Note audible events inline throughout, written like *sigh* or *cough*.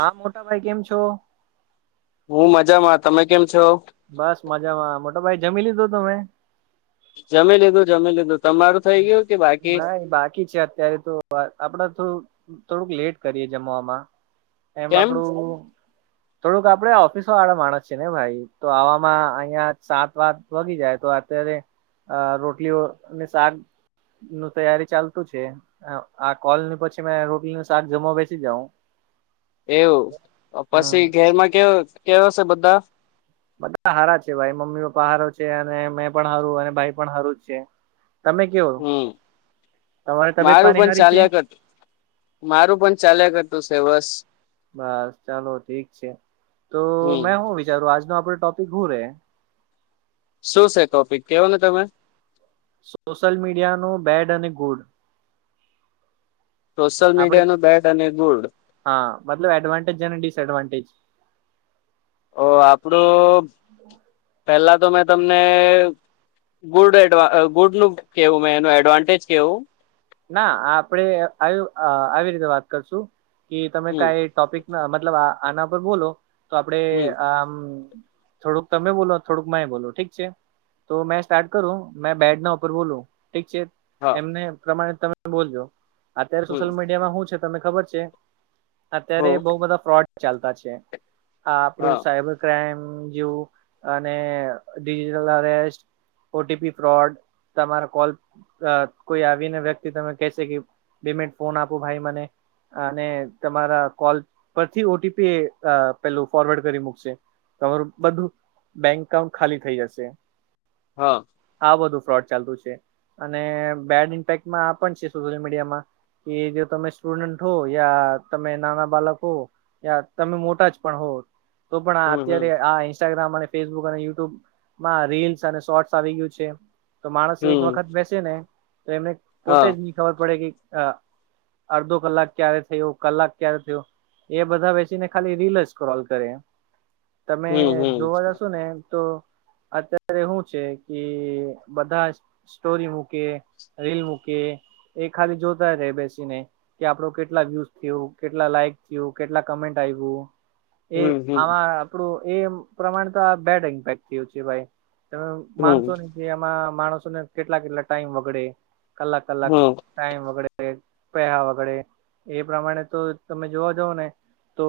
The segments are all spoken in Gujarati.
હા મોટા ભાઈ કેમ છો, હું મજામાં તમે કેમ છો, બસ મજામાં મોટા ભાઈ જમી લીધું તમે? જમી લીધું જમી લીધું, તમારું થઈ ગયું કે બાકી બસ બાકી છે અત્યારે તો, પણ આપણે થોડુંક લેટ કરીએ જમવામાં, એમ કેમ આપડું, થોડુંક આપડે ઓફિસોવાળા માણસ છે ને ભાઈ, તો આવામાં અહીયા સાત આઠ વાગી જાય તો અત્યારે, અ રોટલી ઓ અને શાક, નુ તૈયારી ચાલતું છે, અ-આ કોલને પછી મે રોટલીનું શાક જમવા બેસી જાઉ. હું, એવું, હમ પસી ઘેરમાં કેવ કેવા શે બધાં? બધાં હારા છે ભાઈ, મમ્મી-પપ્પા હારો છે અને મેં પણ હારો અને ભાઈ પણ હારો જ છે, તમે, કેવો હમ તમારી તબિયત મારું પાણી પણ હારી છે? ચાલ્યા કરતું મારું પણ ચાલ્યા કરતું શે, બસ., બસ, ચાલો ઠીક છે, તો હમ મેં હું વિચાર્યું આજનો આપડો ટોપિક હું રહે, શું છે ટોપિક? કેવોની તમે. સોશિયલ મીડિયાનું બેડ અને ગુડ., સોશિયલ આપડે મીડિયાનું બેડ અને ગુડ. હા, મતલબ એડવાન્ટેજ અને ડિસએડવાન્ટેજ. ઓ આપડું પેલા તો મેં તમને, ગુડ એડવા ગુડનું કહેવું મે એનું એડવાન્ટેજ કહેવું. ના આપણે આયુ અહ આવી રીતે વાત કરશું કે, તમે હમ કાંઈ ટોપિક ના મતલબ આ આના પર બોલો. તો આપણે હમ આમ થોડુંક તમે બોલો, થોડુંક મેય બોલું. ઠીક છે? તો મેં સ્ટાર્ટ કરું. મે બેડના ઉપર બોલું. ઠીક છે? હા એમને પ્રમાણે તમે બોલજો. અત્યારે હમ સોશિયલ મીડિયામાં હું છે? તમને ખબર છે? હ અત્યારે બહુ બધાં ફ્રોડ ચાલતા છે. આ આપણું હા સાયબર ક્રાઈમ જેવું, અને digital arrest O T P fraud, તમારા કોલ અહ કોઈ આપ પીને વ્યક્તિ તમે કહેશે કે, બે મિનટ ફોન આપો ભાઈ મને. અને તમારા કોલ પરથી ઓ ટી પી અહ પેલું ફોરવર્ડ કરી મુકશે. તમારું બધું બેન્ક અકાઉન્ટ ખાલી થઇ જશે. હા. આ બધું ફ્રોડ ચાલતું છે. અને બેડ ઇમ્પેક્ટમાં આ પણ છે સોશિયલ મીડિયામાં. કે જો તમે સ્ટુડન્ટ હો, યા તમે નાના બાલક હો યા તમે મોટા જ પણ હો, તો પણ આ હમ હમ અત્યારે આ ઇન્સ્ટાગ્રામ અને ફેસબુક અને યુટ્યુબમાં રીલ્સ અને શોર્ટસ આવી ગીયું છે. તો માણસ એક હમ વખત બેસે ને તો એમને હા પોતે જ ની ખબર પડે કી અહ અડધો કલાક ક્યારે થયો, કલાક ક્યારે થયો. એ બધાં બેસીને ખાલી રીલ જ સ્ક્રોલ કરે. તમે હમ હમ જોવા જશો ને તો અત્યારે હું છે, કી બધાં જ સ્ટોરી મૂકે રીલ મૂકે, એ ખાલી જોતા જ રેઈ બેસીને. કે આપણો કેટલા વ્યુઝ થયું, કેટલા લાઈક થયું, કેટલા કમેન્ટ આયવું. એ હમ હમ આમાં આપણું એમ પ્રમાણે તો આ બેડ ઇમ્પેક્ટ થયું છે ભાઈ. તમે માનશો હમ નહીં કે એમાં માણસોને કેટલા-કેટલા ટાઈમ બગડે. કલાક-કલાક હમ ટાઈમ બગડે. પૈહા બગડે. એ પ્રમાણે તો તમે જોવા જાવ ને તો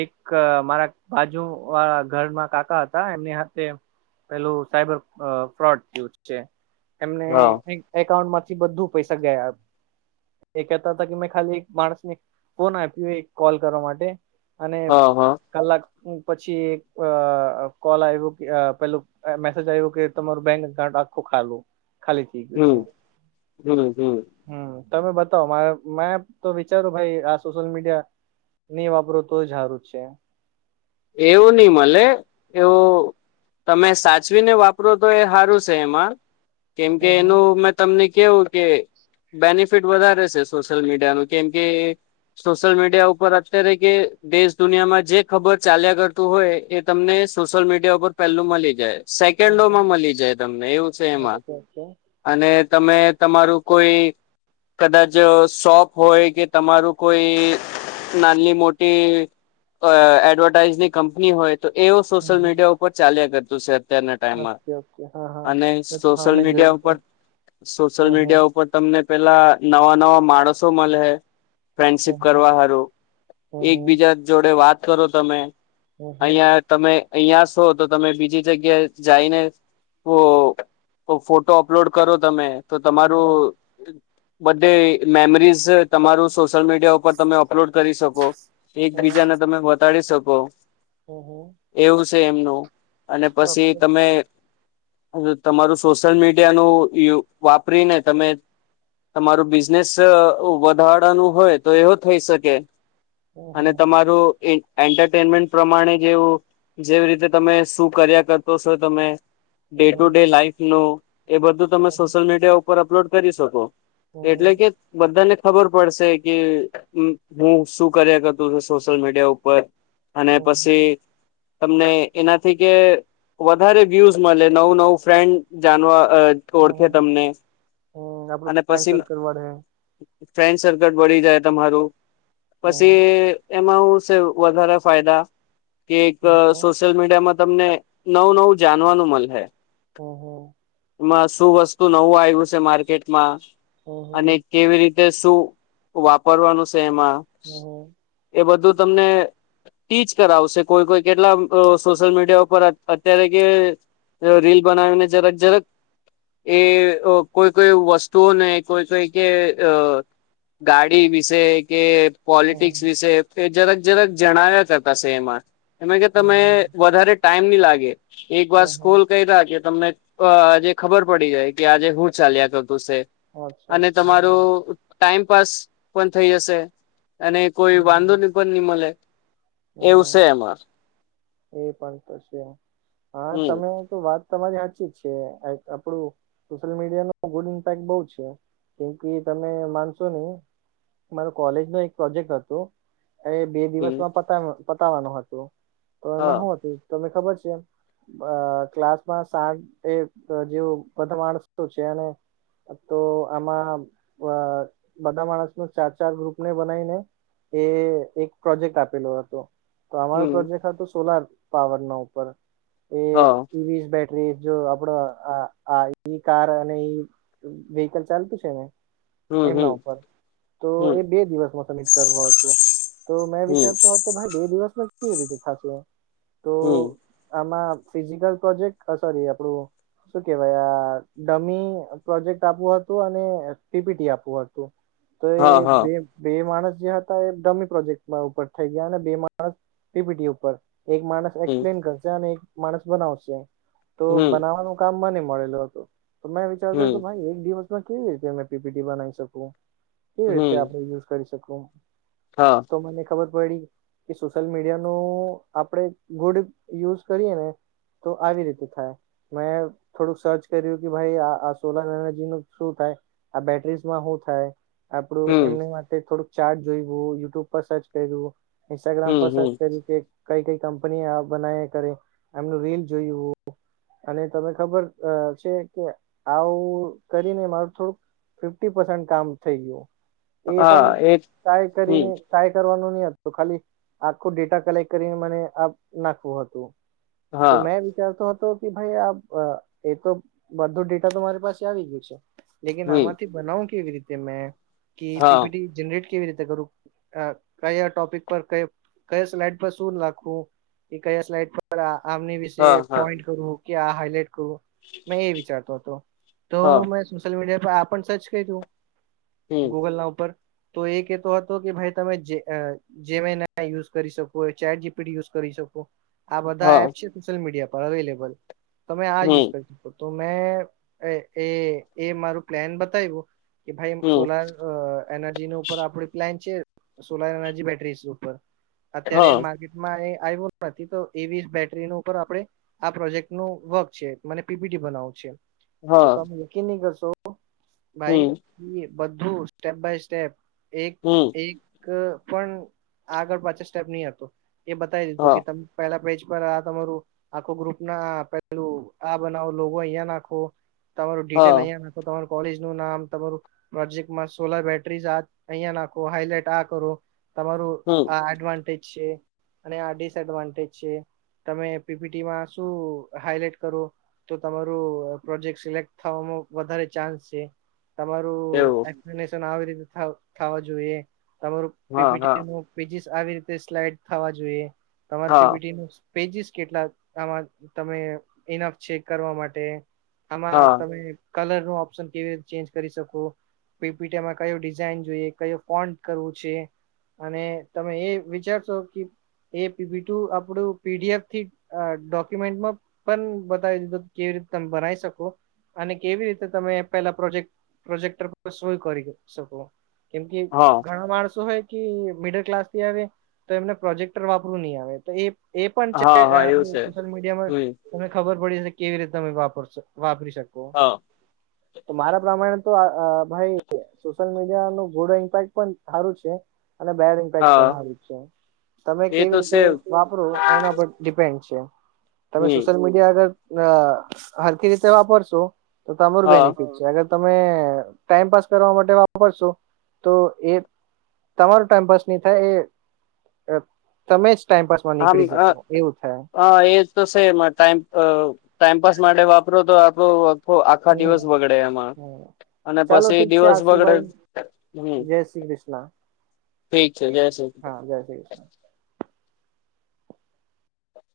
એક મારા બાજુવાળા ઘરમાં કાકા હતા, એમની હાથે પેલું સાયબર અહ ફ્રોડ થયુ છે. એમને હા કંઇક એકાઉન્ટમાંથી બધું પૈસા ગાયબ. એ કહેતા તા કે મેં ખાલી એક માણસને ફોન આપ્યું એક કોલ કરવા માટે. અને હા હા કલાક હુ પછી એક અહ કોલ આવ્યું કે પેલું અહ મેસેજ આવ્યો કે તમારું બેંક એકાઉન્ટ આખું ખાલુ, ખાલી થયું. હમ્મ-હમ્મ-હમ્મ. હમ્મ. તમે બતાવ. મારે મે તો વિચારું ભાઈ આ સોશિયલ મીડિયા નહીં વાપરો તો જ હારું છે. એવું ની મલે. એવું તમે સાચવીને વાપરો તો એ હારું સે એમાં. કેમ કે હમ એનું *unintelligible* તમને કેવું કે બેનિફિટ વધારે છે સોશિયલ મીડિયા નો. કેમ કે સોશિયલ મીડિયા ઉપર અત્યારે કે દેશ દુનિયામાં જે ખબર ચાલ્યા કરતું હોય એ તમને સોશિયલ મીડિયા ઉપર પહેલું મલી જાય. હમ હમ હમ સેકન્ડોમાં મળી જાય તમને એવું છે એમાં. ઓકે ઓકે અને તમે તમારું કોઈ કદાચ શોપ હોય કે તમારું કોઈ નાનલ્લી મોટી અ એડવડ..... ટાઈઝની કંપની હોય તો એ ઓ હમ સોશિયલ હમ મીડિયા ઉપર ચાલ્યા કરતું સે અત્યારના ટાઈમમાં ઓકે ઓકે હા હા અને એ તો હા સોશિલ મેં મીડિયા જોયું છે ઉપર સોશિયલ હમ હમ મીડિયા ઉપર તમને પેલા નવા નવા માણસો મલહે. ફ્રેન્ડશિપ હમ હમ કરવા હારું હમ એકબીજા જોડે વાત કરો તમે. હમ હમ હમ અહિયા તમે અહિયા સો તો તમે બીજી જગ્યા જાઈને ફો કો ફોટો અપલોડ કરો તમે. તો હમ તમારું બધે મેમરીઝ તમારું સોશિયલ મીડ..... ડિયા ઉપર તમે અપલોડ કરી શકો હમ એકબીજાને તમે બતાડી શકો. હમહમ્ એવું સે એમનું અને ઓકે પસી તમે હજુ તમારું સોશિયલ મીડિયાનું યુ વાપરીને તમે તમારું બિઝનેસ વધાડાનું હોય તો એહો થઈ શકે. હમ અને હમ તમારું એ એન્ટરટેનમેન્ટ. પ્રમાણે જેવું જેવી રીતે તમે શું કર્યા કરતો સો તમે.. day hmm to hmm day લાઈફનું એ બધું તમે હમ સોશિયલ મીડિયા ઉપર અપલોડ કરી શકો. હમ એટલે હમ કે બધાને ખબર પડશે કે ઉમ હું શું કર્યા કરતો સુ સોશિલયમીડિયા ઉપર... અને પસી તમને એનાથી કે.... વધારે વ્યુઝ મળે નવું નવું ફ્રેન્ડ જાણવા અ... હમ ઓડખે હમ તમને આપડું અને ફ્રેન્ડ પછી મ... સર્કલ વાળે ફ્રેન્ડ સર્કલ બડી જાય તમારું પછી હમ એમાં એવું શે વધારે ફાયદા કે એક અ હમ હમ સોશિયલ મીડિયામાં તમને નવું નવું જાનવાનું મલહે. હમ્મ હમ્મ માં શું વસ્તુ નવું આયવું છે માર્કેટમાં, હમ હમ અને કેવી રીત કે શું વાપરવાનું સે એમાં હમ્મહમ્ એ બધું તમને.. ટીચ કરાવશે કોઈ કોઈ કેટલા બ અ સોશિયલ મીડિયા ઉપર અત અત્યારે કે.... અ રીલ બનાવીને જરક જરક... એ અ કોઈ કોઈ વસ્તુઓને કોઈ કોઈ કે અ... ગાડી વિશે કે... હમ પોલિટિક્સ વિશે એ જરક જરક જણાવ્યા કરતાશે એમાં એમાં કે તમે હમ વધારે ટાઈમ ની લાગે એક વાર હમ હમ સ્કોલ કયરા કે તમને અ આજે ખબર પડી જાય કે આજે હું ચાલ્યા કરતું સે અચ્છા અને અચ્છા હમ તમારું ટાઈમપાસ પણ થઈ જશે અને કોઈ હમ વાંધોની પણ ની મલે ઓ એવું સે એમાં એ પણ તો સે અ હમ તમે તો વાત તમારી હાચી જ છે આ એક આપડું સોશિયલ મીડિયાનો ગુડ ઇમ્પેક્ટ બઉ છે. કેમ કે તમે માનશો નહી મારો કોલેજનો એક પ્રોજેક્ટ હતો એ... બે હમ દિવસમાં પતાવ પતાવવાનું હતું તો એમાં હા હું હતું તમને ખબર છે? અ ક્લાસમાં સાઠ એક જેવું બધા માણસ તો છે ને તો આમાં *unintelligible* બધા માણસનુ ચાર ચાર ગ્રુપને બનાવીને કે એક પ્રોજેક્ટ આપેલો હતો. તો અમારા હમ પ્રોજેક્ટ હતો સોલાર પાવરનો ઉપર એ હા સ જો આપડો આ કાર અને વિહીકલ ચાલતું છે ને હમ એમના હમ ઉપર તો એ હમ બે દિવસમાં સબમિટ કરવા નું હતું તો મેં હમ વિચારતો હતો બે દિવસ માં કેવી રીતે થાશે હમ આમાં ફિઝિકલ પ્રોજેક્ટ સોરી આપડું શું કેવાય આ ડમી પ્રોજેક્ટ આપવું હતું અને સીપીટી આપવું હતું તો તે હા હા બે બે માણસ જે હતા એ ડમી પ્રોજેક્ટ ઉપર થઈ ગયા અને બે માણસ પીપીટી ઉપર એક માણસ હમ એક્સપ્લેન કરશે અને એક માણસ બનાવશે તો હમ બનાવાનું કામ મને મળેલો હતો તો મેં વિચારતો હતો હમ ભાઈ એક દિવસ કેવી રીતે અ પીપીટી બનાવી શકું કેવી હમ રીતે આપણે યુઝ કરી શકું હા તો મને ખબર પડી કે સોશિયલ મીડિયા નો આપણેે ગુડ યુઝ કરીએ ને તો આવી રીતે થાય મેં થોડુંક સર્ચ કર્યું કે ભાઈ આ સોલાર એનર્જી નું શું થાય આ બેટરીઝમાં હુ થાય આપડું હમ એમની માટે થોડુંક ચાર્ટ જોયું યુટ્યુબ પર સર્ચ કઈરું હમ ઈન્સ્ટાગ્રામ પર હમ સર્ચ કરયુ કે કઈ કઈ કંપની બનાવે કરે એમનું રીલ જોયું અને તમે ખબર છે કે આવું કરીને મારું થોડુંક ફિફટી પરસન કાપસમ થઈ ગયું એ પણ હા એ ટાય હમ કરીને કાય કરવાનું નહી હતું ખાલી આખું ડેટા કલેક્ટ કરીને મને આ નાખવું હતું તો હા મેં એમ વિચારતો હતો કે ભાઈ આ એ તો બધું ડેટા તો મારી પાસે આવી ગયું છે લેકીન હમ આમાંથી બનાવ કે એવી રીતે મેં કે હા પીપીટી જનરેટ કેવી રીતે કરું કયા ટોપિક પર ક કયા સ્લાડ શું લખવું કે કયા સ્લાઈડ પર આમની વિશે હા હા પોઈન્ટ કરવું કે આ હાઈલાઈટ કરું મેં એ વિચારતો હતો તો હા મે સોશ્યલ મીડિયા પર આપ સર્ચ કર્યું હમ ગૂગલ ના ઉપર તો એ કે તો હતો કે ભાઈ તમે જે જેમીનાય યુઝ કરી શકો કોઈ ચેટ જીપીટ યુઝ કરી શકો આ હા બધા એપ છે સોશિયલ મીડિયા પર અવેલેબલ તમે આ યુઝ હમ કરી શકો તો મેં એ એ મારું પ્લાન બતાવ્યું કે ભાઈ હમ સોલાર અ એનર્જીનું ઉપર આપડે પ્લાન છે સોલાર એનર્જી બેટરીઝની ઉપર અત્યારે હા માર્કેટમાં આવ્યું નથી તો એવી બેટરીનો ઉપર આપડે આ પ્રોજેક્ટ નું વર્ક છે મને પીપીટી બનાવું છે. તો હા તમે યકીન નહી કરશો હમ ભાઈ બધું સ્ટેપ બાય સ્ટેપ. એક હમ એક પણ આગળ પાછળ સ્ટેપ નહી આ એ બતાવી દીધું હા કે જપહેલા પેજ પર આ તમારું આખો ગ્રુપ ના પેલું આ બનાવો લૉગો અહીંયા નાખો તમારુ ડિટેલ હા અહીંયા નાખો તમારું કોલેજ નું નામ તમારું પ્રોજેકટમાં સોલર બેટરીઝ આ અહીંયા નાખો હાઈલાઈટ આ કરો તમારું હમ્મ. આ એડવાન્ટેજ છે અને આ ડિસએડવાન્ટેજ છે. તમે પીપીટીમાં શું હાઈલાઈટ કરો? તો તમારું પ્રોજેક્ટ સિલેક્ટ થવામાં વધારે ચાન્સ છે. એવું તમારું એપ્સેનેસંન આવી રીતે થાવ થાવા જોઈએ તમારું હા પીપીટી હા પેજીસ આવી રીતે સ્લાઈડ થવા જોઈએ, તમારે હા પીપીટી નુ પેજીસ કેટલા આમાં તમે ઇનફ છેેક કરવા માટે. આમાં હા તમે કલર નું ઓપ્શન કેવી રીતે ચેન્જ કરી શકો. પીપીટી મા ક્યો ડિઝઇન જોઈયે, કયો ફોન્ટ કરવું છે, અને તમે એ વિચારશો કે એ પીપીટુ આપડું પીડીએફથી અ ડોક્યુમેન્ટમાં પણ બતાવી દીધું કેવી રીત તમ બનાવી શકો. અને કેવી રીતે તમે પેલા પ્રોજેક્ટ પ્રોજેક્ટર પર સોય કરી શકો. કેમ કે હા ઘણા માણસો હોય કે મિડલ ક્લાસ થી આવે તો એમને પ્રોજેક્ટર વાપરવુ નહી આવે તો એ એ પણ છે હા હા એવું છે સોશિયલ મીડિયામાં હમ તમે ખબર પડી જશે કે કેવી રીતે તમે વાપરશો વાપરી શક હા. તો મારા પ્રમાણે તો આ ભાઈ સોશિયલ મીડિયા નુ ગુડ ઇમ્પેક્ટ પણ હારું છે અને બેડ ઇમ્પેક્ટ પણ હા હારું છે. તમે એ કેવી તો છે રીતે વાપરો એના પર ડિપેન્ડ છે તમે હમ સોશિયલ મીડિયા મીડિયા અગર, હરકી રીતે વાપરશો તો તમારું હા બેનિફિટ છે. અગર તમે ટાઈમપાસ કરવા માટે વાપરશો તો એ તમારો ટાઈમ પાસ નહી થાય એ અ તમે જ ટાઈમપાસ માં આમ નીકળી અ, જકો એવું થાય. હા એ તો સે એમાં ટાઈમ અ ટાઈમપાસ માટે વાપરો તો આપડો હો આખા હમ દિવસ બગડે એમા. હમ અને ચાલો પછી ઠીક છે દિવસ બગડે એ આશુભાઈ હમ્મ. જય શ્રી કૃષ્ણ ઠીક છે જય શ્રી હા જય શ્રી કૃષ્ણ